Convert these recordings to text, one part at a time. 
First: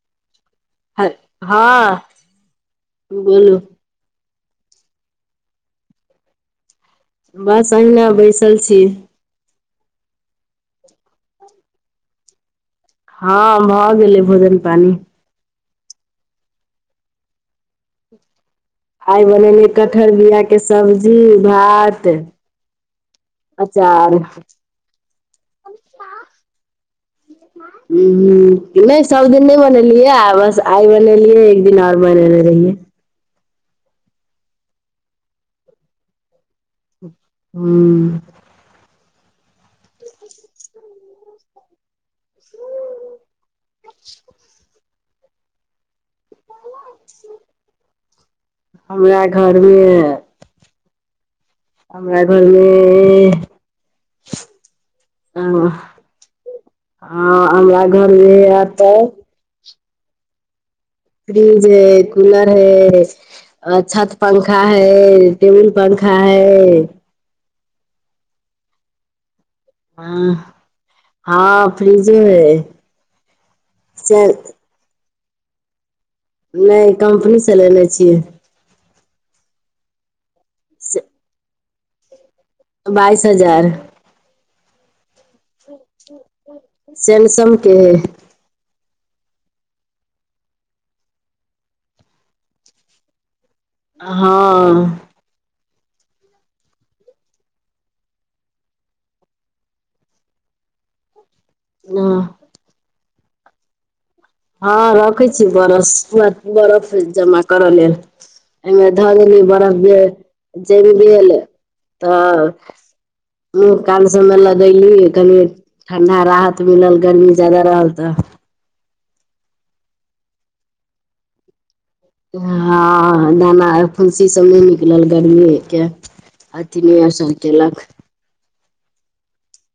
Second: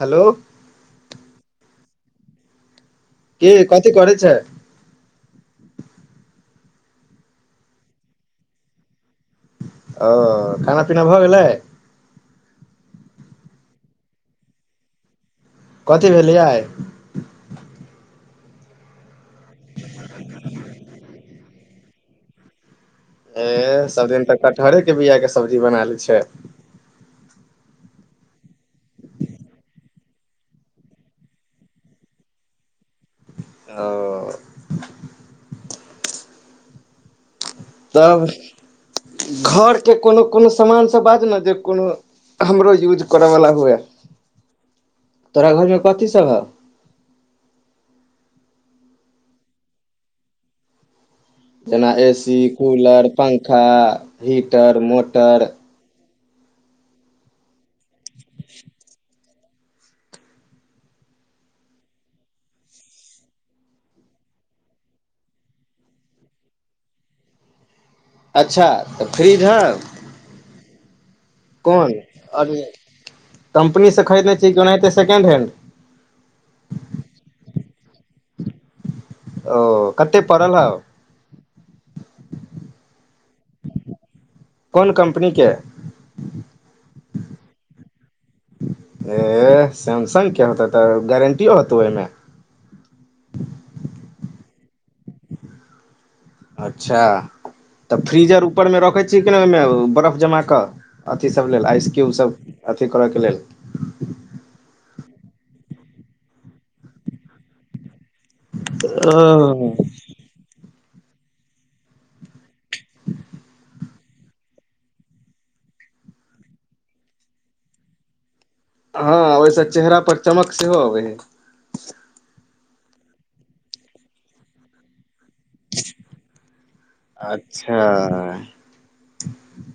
Hello! ह, हँ के बोलू कथी करेै छै? बस अहिना बैसल छी। ओ खाना-पीना भऽ गेलै? हँ भऽ गेलै भोजन-पानी कथी भेलै आइ? आइ बनेलियै कटहर बिआके सब्जी, भात ए सब अचार दिन तँ उ कटहरेके बिआके सब्जी बना ले छियै ह [inaudible] हू हू, ने सभ दिन ने बनेलियै आ बस आइ बनेलियै एक दिन ओर बनेने रहियै ओ हूॅं तब घरके कोनो कोनो सामान सब बाज ने जे कोनो हमरो यूज करऽ वला हुअए तोरा घरमे कथी सभ हउ? हमरा घरमे जेना हमरा एसी, घरमे कूलर, पंखा, हीटर, मोटर हँ हमरा घरमे [unintelligible] फ्रिज है, कूलर हैय अ छत पंखा हैय, टेबुल पंखा हैय अच्छा तऽ फ्रीज हौ? हँ कोन? फ्रिजे है [unintelligible] कम्पनीसँ से खरीदने छीही ओनाहितै सेकेंड हैण्ड? ने कम्पनीसँ लेने छियै ओ कते पड़ल हौउ? से बाइस हजार। कौन कम्पनीके? सैमसमके हैय। हे सैमसंगके होतै तऽ गारंटियो होतौ ओहिमे? हँ अच्छा त फ्रीजर ऊपर में रखै छियै कि ना ओहिमे बरफ जमा क अथि सभ लेल आइसक्यू हँ सब अथी करयके लेल हँ रखै छी बरफ पूरा बरफ जमा करऽ लेल एहिमे ध देलीए ओ बर्फ जे ज [unintelligible] तऽ गाल सबमे लगली कनि ठंडा राहत मिलल गर्मी जादा रहल त हँ ओहिस चेहरा पर चमक सेहो अबे हँ दाना फुन्सी सब नहि निकलल गर्मी के अथि नहि असर केलक अच्छा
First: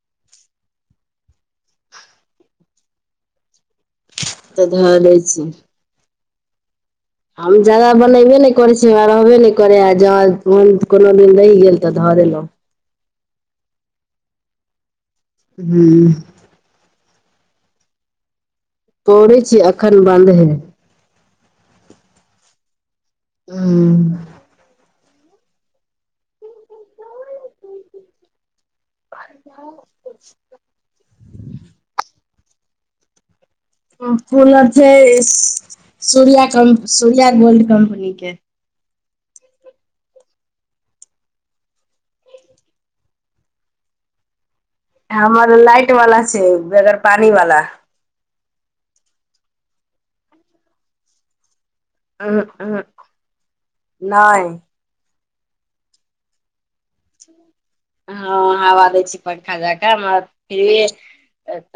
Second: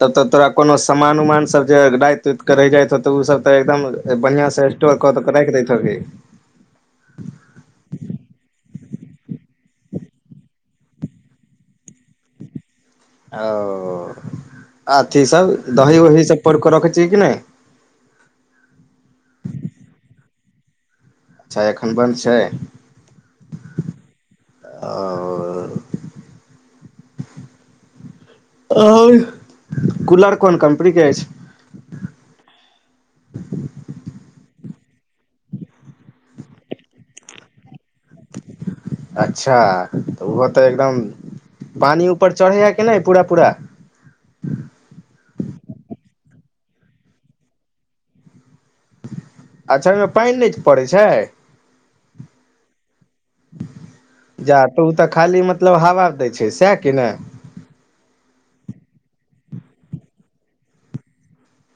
तब त तोरा कोनो सामान उमान सब जे राति उत के रहि जाय हेतो ओ सब त एकदम बढ़ियां तऽ से धऽ स्टोर दै क के त छी राइख दैत हेबही हम जादा बनबे नहि करै छी रहबे नहि करै आ जहंन कोनो दिन रहि गेल त ध देलो ओ आथी सब दही हूँ वहि सब पोरकेरख छै कि नहि पौड़ै छी एखन बन्द हइ च्छा एखन बन्द छै ह [inaudible] आओर आ कूलर कोन कम्पनी के अछि कूलर छै सूर्य कम सूर्या गोल्ड कम्पनी के अच्छा त ओहो त एकदम पानी ऊपर चढ़ैया के ने पूरा पूरा हमर लाइट वाला छै बगैर पानी वाला अच्छा ओमे पानि नहि पड़ैत छै चहुं उहू जा तऽ ओ तऽ खाली मतलब हवा दै छै सएह कि ने हँ हवा दै छी पंखा जाका म फिर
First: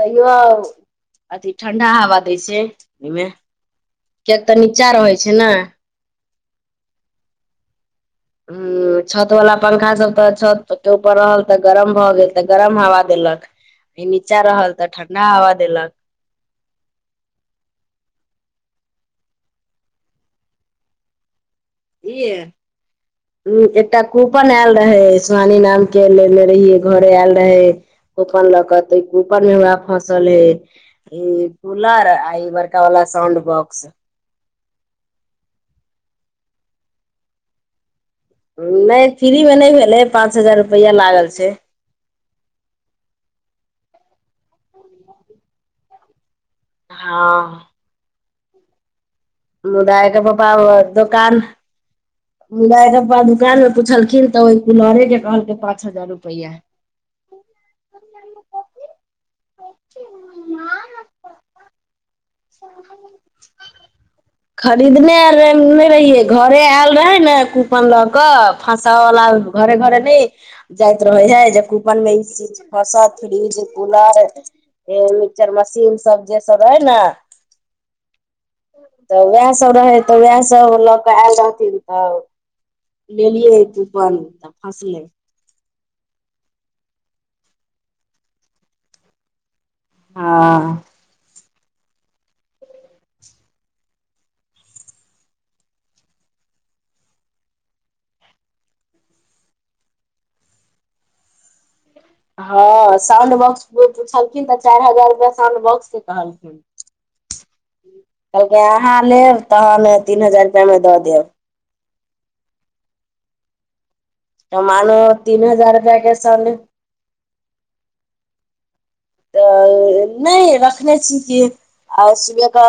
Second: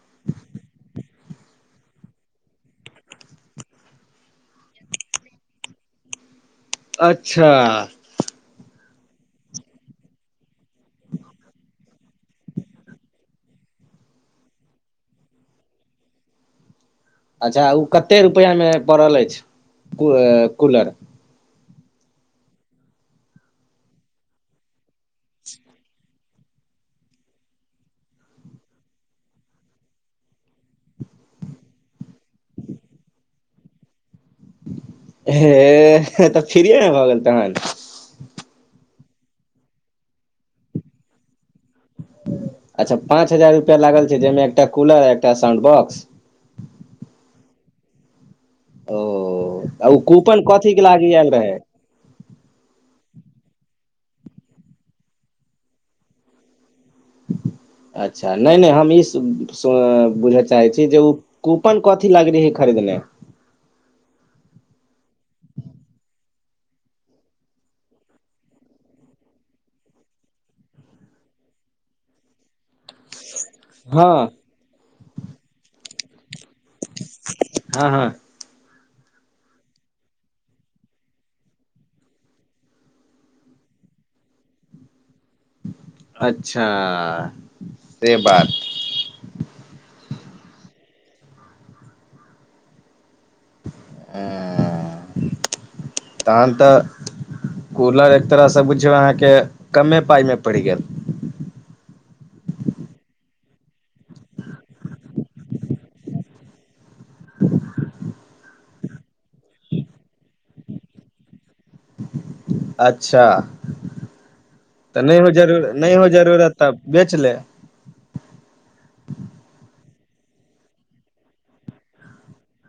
तैयो अथी ठंडा हवा दै छै ओहिमे किया तऽ नीच्चा रहै छै ने अच्छा हूँ छत वाला पंखा सब त छत के ऊपर रहल त गरम भ गेल त गरम हवा देलक इ नीचा रहल तऽ ठंडा हवा देलक अच्छा ओ कते रुपैआमे पड़ल अछि कू कूलर ई एकटा कूपन आयल रहे सुहानी नाम के लेने रहिय घरे आयल रहे कूपन लऽ क तऽ कूपन मे हमरा फसल हे ई कूलर आ ई बड़का वाला साउंड बॉक्स हे त फिरिय में भाय गेल तहन नहि फ्रीमे नहि भेलै पाँच हजार रुपैया लागल छै अच्छा पाँच हजार रुपआ लागल छै जाहिमे एकटा कूलर एकटा साउंड बॉ्स हँ तऽ मुदायकख‌ पापा ओ दोकान मुदा जखन पा‌ दुकान मे पुछलखिन तऽ ओहि कुलहरे के कहलकै पाँच हजार रुपैआ अच्छा नहि नहि हम ई बुझय चाहै छी जे ओ कूपन कथी लागली है खरीदने खरीदने आर नय रहियै घरे आयल रहे ने कूपन लऽ कऽ फसे बला घर घर ने जाइत रहै ह जे कूपन में इ चीज हसत फ्रिज हँ कूलर मिक्सचर मशीन सब जे सब रहे ने हँ हँ त उएह सभ रहै त उएह सभ ल क आयल रहथिन त लेलियै कूपन त फसलै अच्छा से बात हँ तहन तऽ कूलर एक तरहसँ बुझियौ अहाँके कमे पाइमे पड़ि गेल हँ साउंड बॉक्स पुछलखिन त चारि हजार साउंड बॉक्स के कहलखिन [inaudible] कहलकै अहाँ लेब त तहन तीन हजार रुपैयामे द देब अच्छा हम मानू तऽ नहि हो तीन जरूर हजार नहि रुपआ हो के जरूरत साउंड तब बेच ले तऽ नहि रखने छी कि आ सुबहके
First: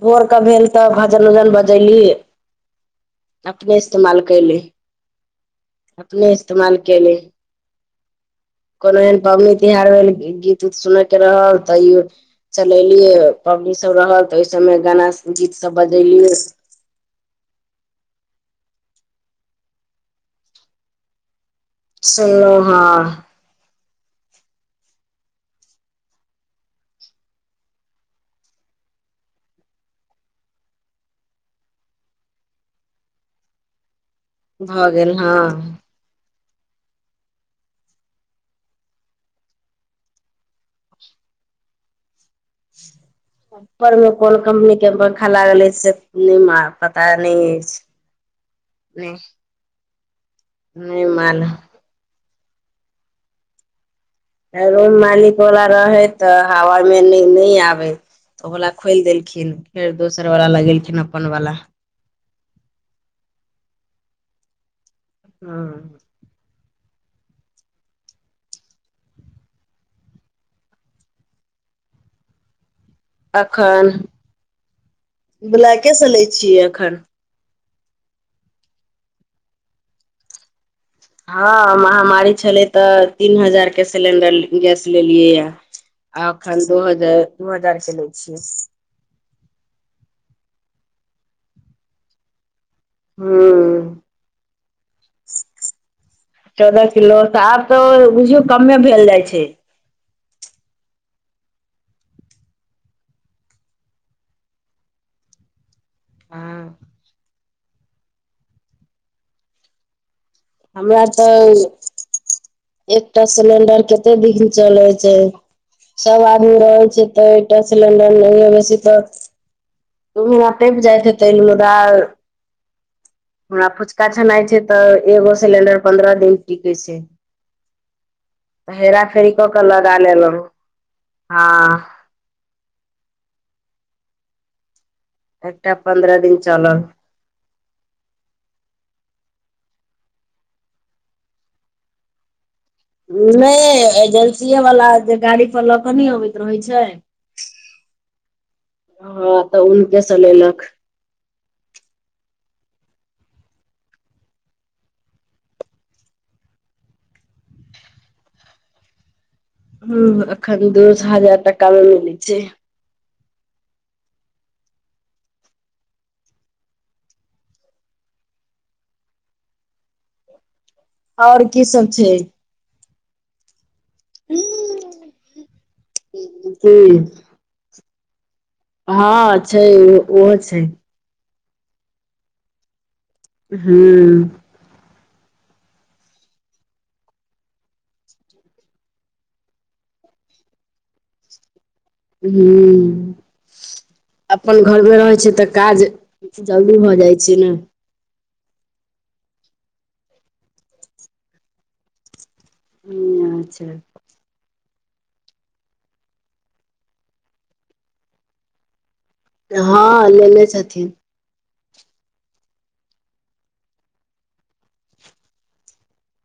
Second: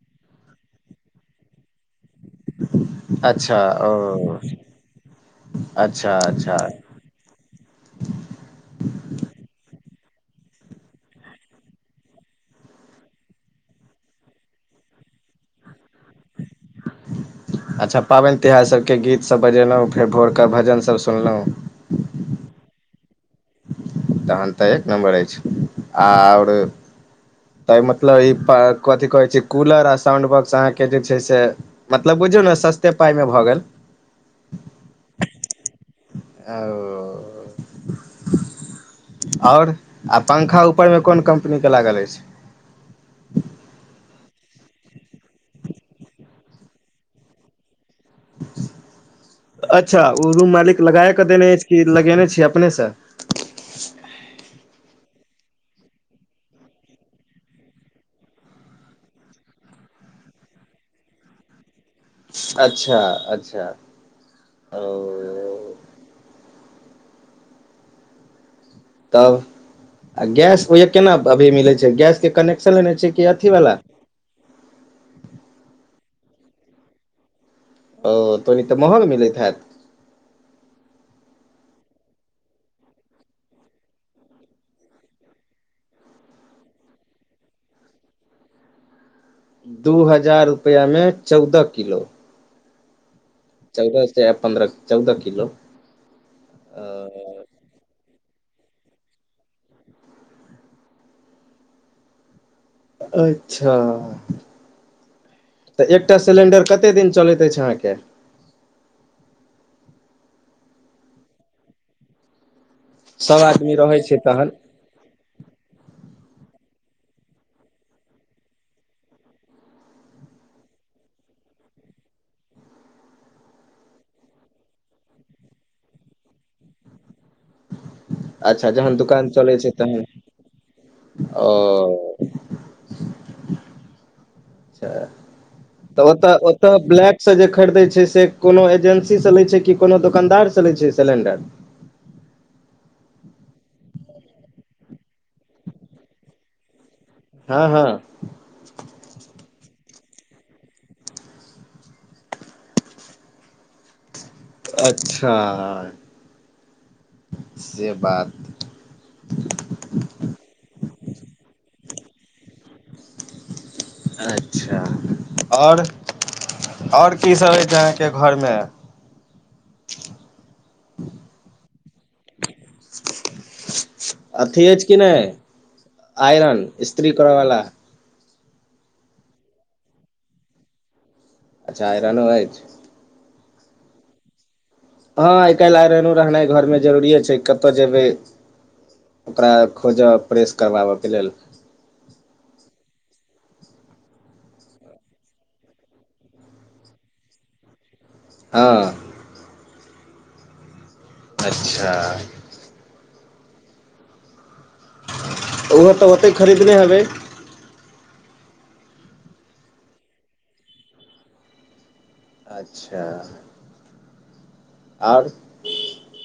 भोर क भेल तऽ भजन उजन बजैली अच्छा अपने इस्तेमाल ओ कैली अच्छा अपने अच्छा इस्तेमाल गेले कोनो एहन पाबनि त्योहार भेल त गीत उत सुनैत रहल तैयो चलेलिय पबनी सब रहल त ओहि सभमे गाना गीत सब बजेलियै [inaudible] अच्छा पाबेन तिहार सभके गीतसभ बजेलहुँ फेर भोरक भजनसभ सुनलो सुनलौ हँ तहलटे नम्बर अछि ओर त मतलब ई कथि कहैत छै कूलर आ साउंड बॉक्स अहाँके जे छै से मतलब बुझयौ न सस्ते पाइमे भ गेल भ गेल हँ ओ आओर आ पंखा उपर मे कोन कम्पनी के लागल अछि उपर में कोन कम्पनी के पंखा लागल अछि से पता नहि अछि नहि अच्छा ओ रूम मालिक नहि लगाय के देने मालूम अछि कि लगेने छियै अपने से रोम मालिक वला रहे तऽ हवा मे नहि आबे तऽ ओ बाला खोलि देलखिन फेर दोसर वाला लगेलखिन अपन वला अच्छा अच्छा ओ हँ तब आ गैस ओहिह केना अभी मिलै छै गैस के कनेक्शन लेने छै की एखन बलाकेसँ लै छियै एखन ओ तनी तऽ महंग मिलैत हैत हँ महामारी छलै तऽ तीन हजार के सिलेंडर गैस लेलियै या आ एखन दू हजार दू हजार के लै छियै दू हजार रुपैयामे चौदह किलो हँ पह पद्रंह चौदह किलो चौदह किलो त आब तऽ बुझियौ कमे भेल जाय छै अच्छा तऽ एकटा सिलेंडर कते दिन चलैत अछि अहाँके हमरा तऽ एकटा सभ आदमी सिलेंडर रहै कते छै तहन दिन चलै छै सब आदमी रहै छै तऽ एकटा सिलेंडर नैओ बेसी तऽ तू [unintelligible] मरा टपि जाइत हे तै हमरा फुचका छनाइ छै तऽ एगो सिलेंडर पन्द्रह दिन टिके छै अच्छा तऽ जहन हेरा दुकान फेरी कऽ चलै क छै लगा तहन लेलहुँ हँ ओ अच्छा एकटा तऽ पन्द्रह ओतऽ दिन ओतऽ चलल ब्लैक से जे खरीदे छै से कोनो एजेंसी से लै छै कि कोनो दोकनदार स लै छै सिलेंडर नहि एजेंसीए वाला जे गाड़ी पर लऽ कऽ नहि अबैत रहैत छै हँ हँ हँ तऽ ऊनकेसँ लेलक अच्छा से बात हूं एखन दोस हजार टका मे मिलैत छै अच्छा आओर आओर कीसभ होइ छै अहाँके घरमे आओर की सब छै [inaudible] अथी अछि कि नहि आयरन की स्त्री करय वाला हँ छै ओहो छै अच्छा आइरनो अछि हूं हँ आ काल्हि आयरनो रहनाइ घरमे जरूरिए छै कतय जेबै ओकरा खोजऽ प्रेस करबाबऽके लेल हूं अपन घरमे रहैत छै तऽ काज जल्दी भऽ जाइ छै ने हँ अच्छा हूं अच्छा ओहहो तऽ ओते खरीदने हेबै हँ लेले छथिन अच्छा आर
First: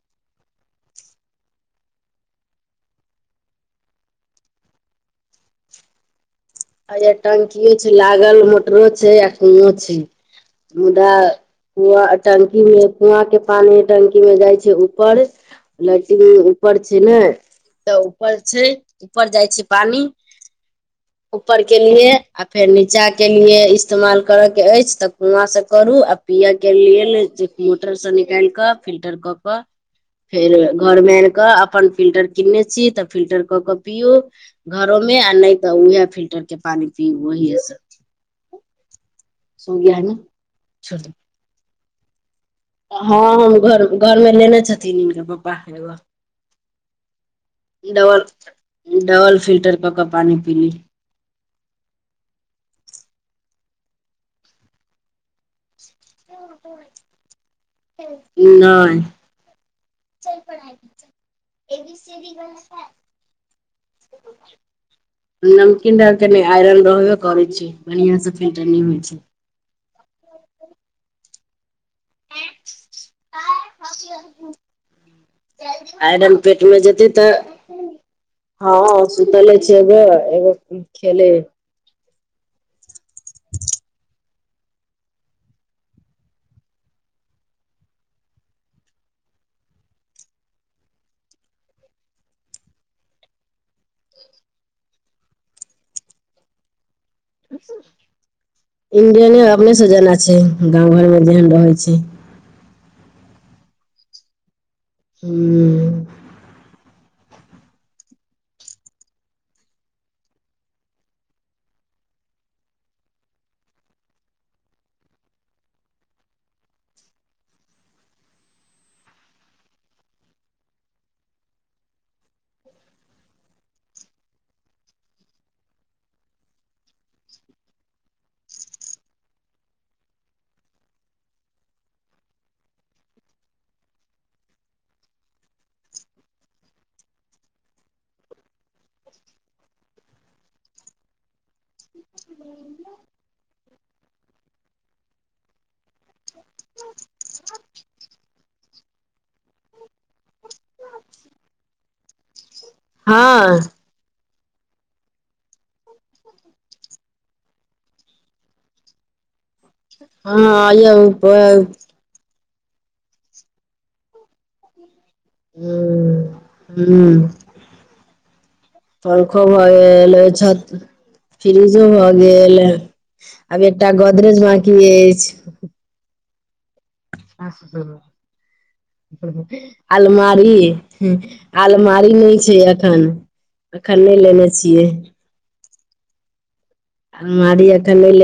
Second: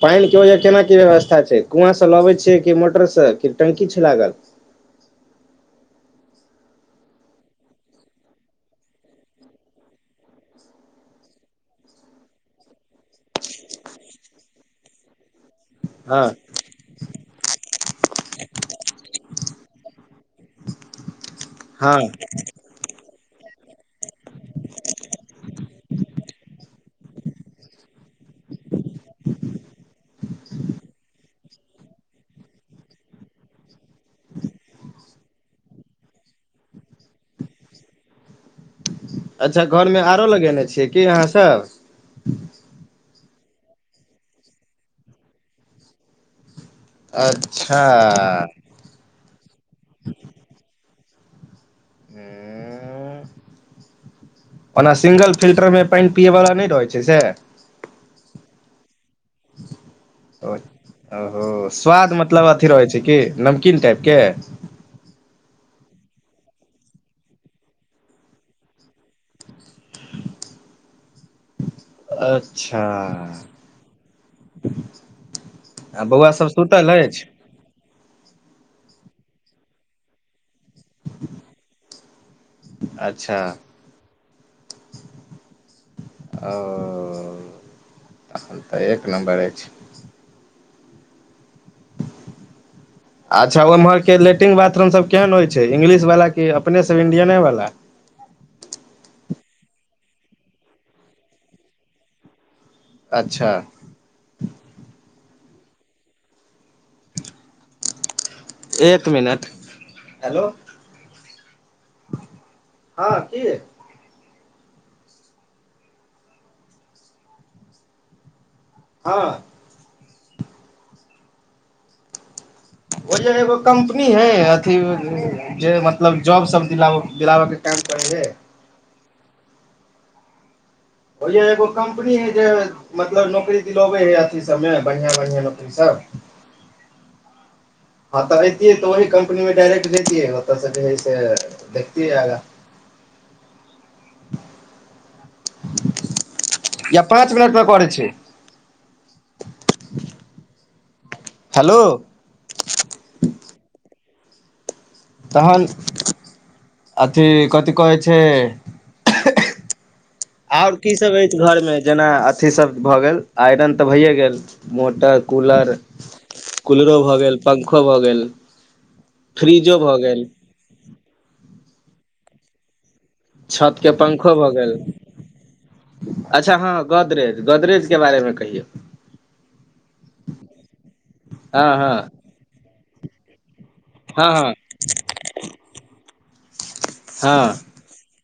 पानि के ओहिज केना की व्यवस्था छै कुआँसँ लबैत छियै कि मोटरसँ कि टंकी छै लागल अइयो टंकियो छै लागल मोटरो छै आ कुंओ छै मुदा कुआ टंकी मे कुआँ के पानी टंकी में जाइ छै ऊपर लाइटिंग हँ ऊपर छै ने तऽ ऊपर छै ऊपर जाइ छै पानी ऊपर हँ केलियै आ फेर नीचा केलियै इस्तेमाल करऽके अछि तऽ कुआँसँ करू आ पिऽके लेल जे मोटर स निकालि कऽ फिल्टर क कऽ फेर घर मे आन कऽ अपन फिल्टर किनने छी तऽ फिल्टर क के पियू घरोमे आ नहि तऽ उएह फिल्टर के पानि पीबू उहे सब अच्छा घरमे आरो लगेने छियै छोड़ की अहाँसभ हँ हम घर घरमे लेने छथिन हिनकर पप्पा एगो अच्छा डबल डबल फिल्टर कऽ कऽ पानि पी ली ऐंह ओना सिंगल फिल्टर मे नहि चल पढ़ाइ करे ओ स्वाद मतलब अथी रहै छै की नमकीन टाइप के नमकीन डालि के नै आइरन रहबे करैत छै बढ़ियाँ से फिल्टर नहि होइ छै अच्छा आ बौआ आयरन सब पेटमे सुतल जेतै अछि तऽ हँ सुतले छियौ गे एगो खेलै अच्छा ओ तहन तऽ एक नम्बर अछि अच्छा ओम्हरके लैट्रिन बाथरूम सभ केहन होइ छै इंग्लिशवला कि अपनेसभ इंडियने वला इंडियने अपने सब जाना छै गाँंव घर मे जेहन रहै छै अच्छा हूंम्म एक मिनट हेलो हँ की हँ ओ जर एगो कम्पनी है अथी जे मतलब जॉब सब दिलाब दिलाबय के काम करै हय भैया एगो कम्पनी है जे मतलब नौकरी दिलोबै हय अथी सभमे बढ़ियाँ बढ़ियाँ नौकरी सब हँ तऽ ऐतियै तऽ वहि कम्पनी मे डायरेक्ट जैतियै ओतऽ जे है से देखतियै आगाँ [inaudible] या पाँच मिनट मे करै छी हेलो हँ तहन अथी कथी कहै छै हँ आओर य की हूँ सभ अछि घरमे जेना अथीसभ भऽ गेल आयरन तऽ भइए गेल मोटर कूलर कूलरो भऽ हूँ गेल पंखो भऽ गेल पंखो भऽ गेल छत फ्रिजो भऽ गेल आब छत एकटा के पंखो गोदरेज भऽ बाँकी गेल अछि अच्छा हँ गोदरेज गोदरेज के बारेमे कहियौ अलमारी हँ हँ अलमारी नहि छै ये एखन एखन नहि हँ लेने हँ छियै हँ अलमारी एखन नै लेने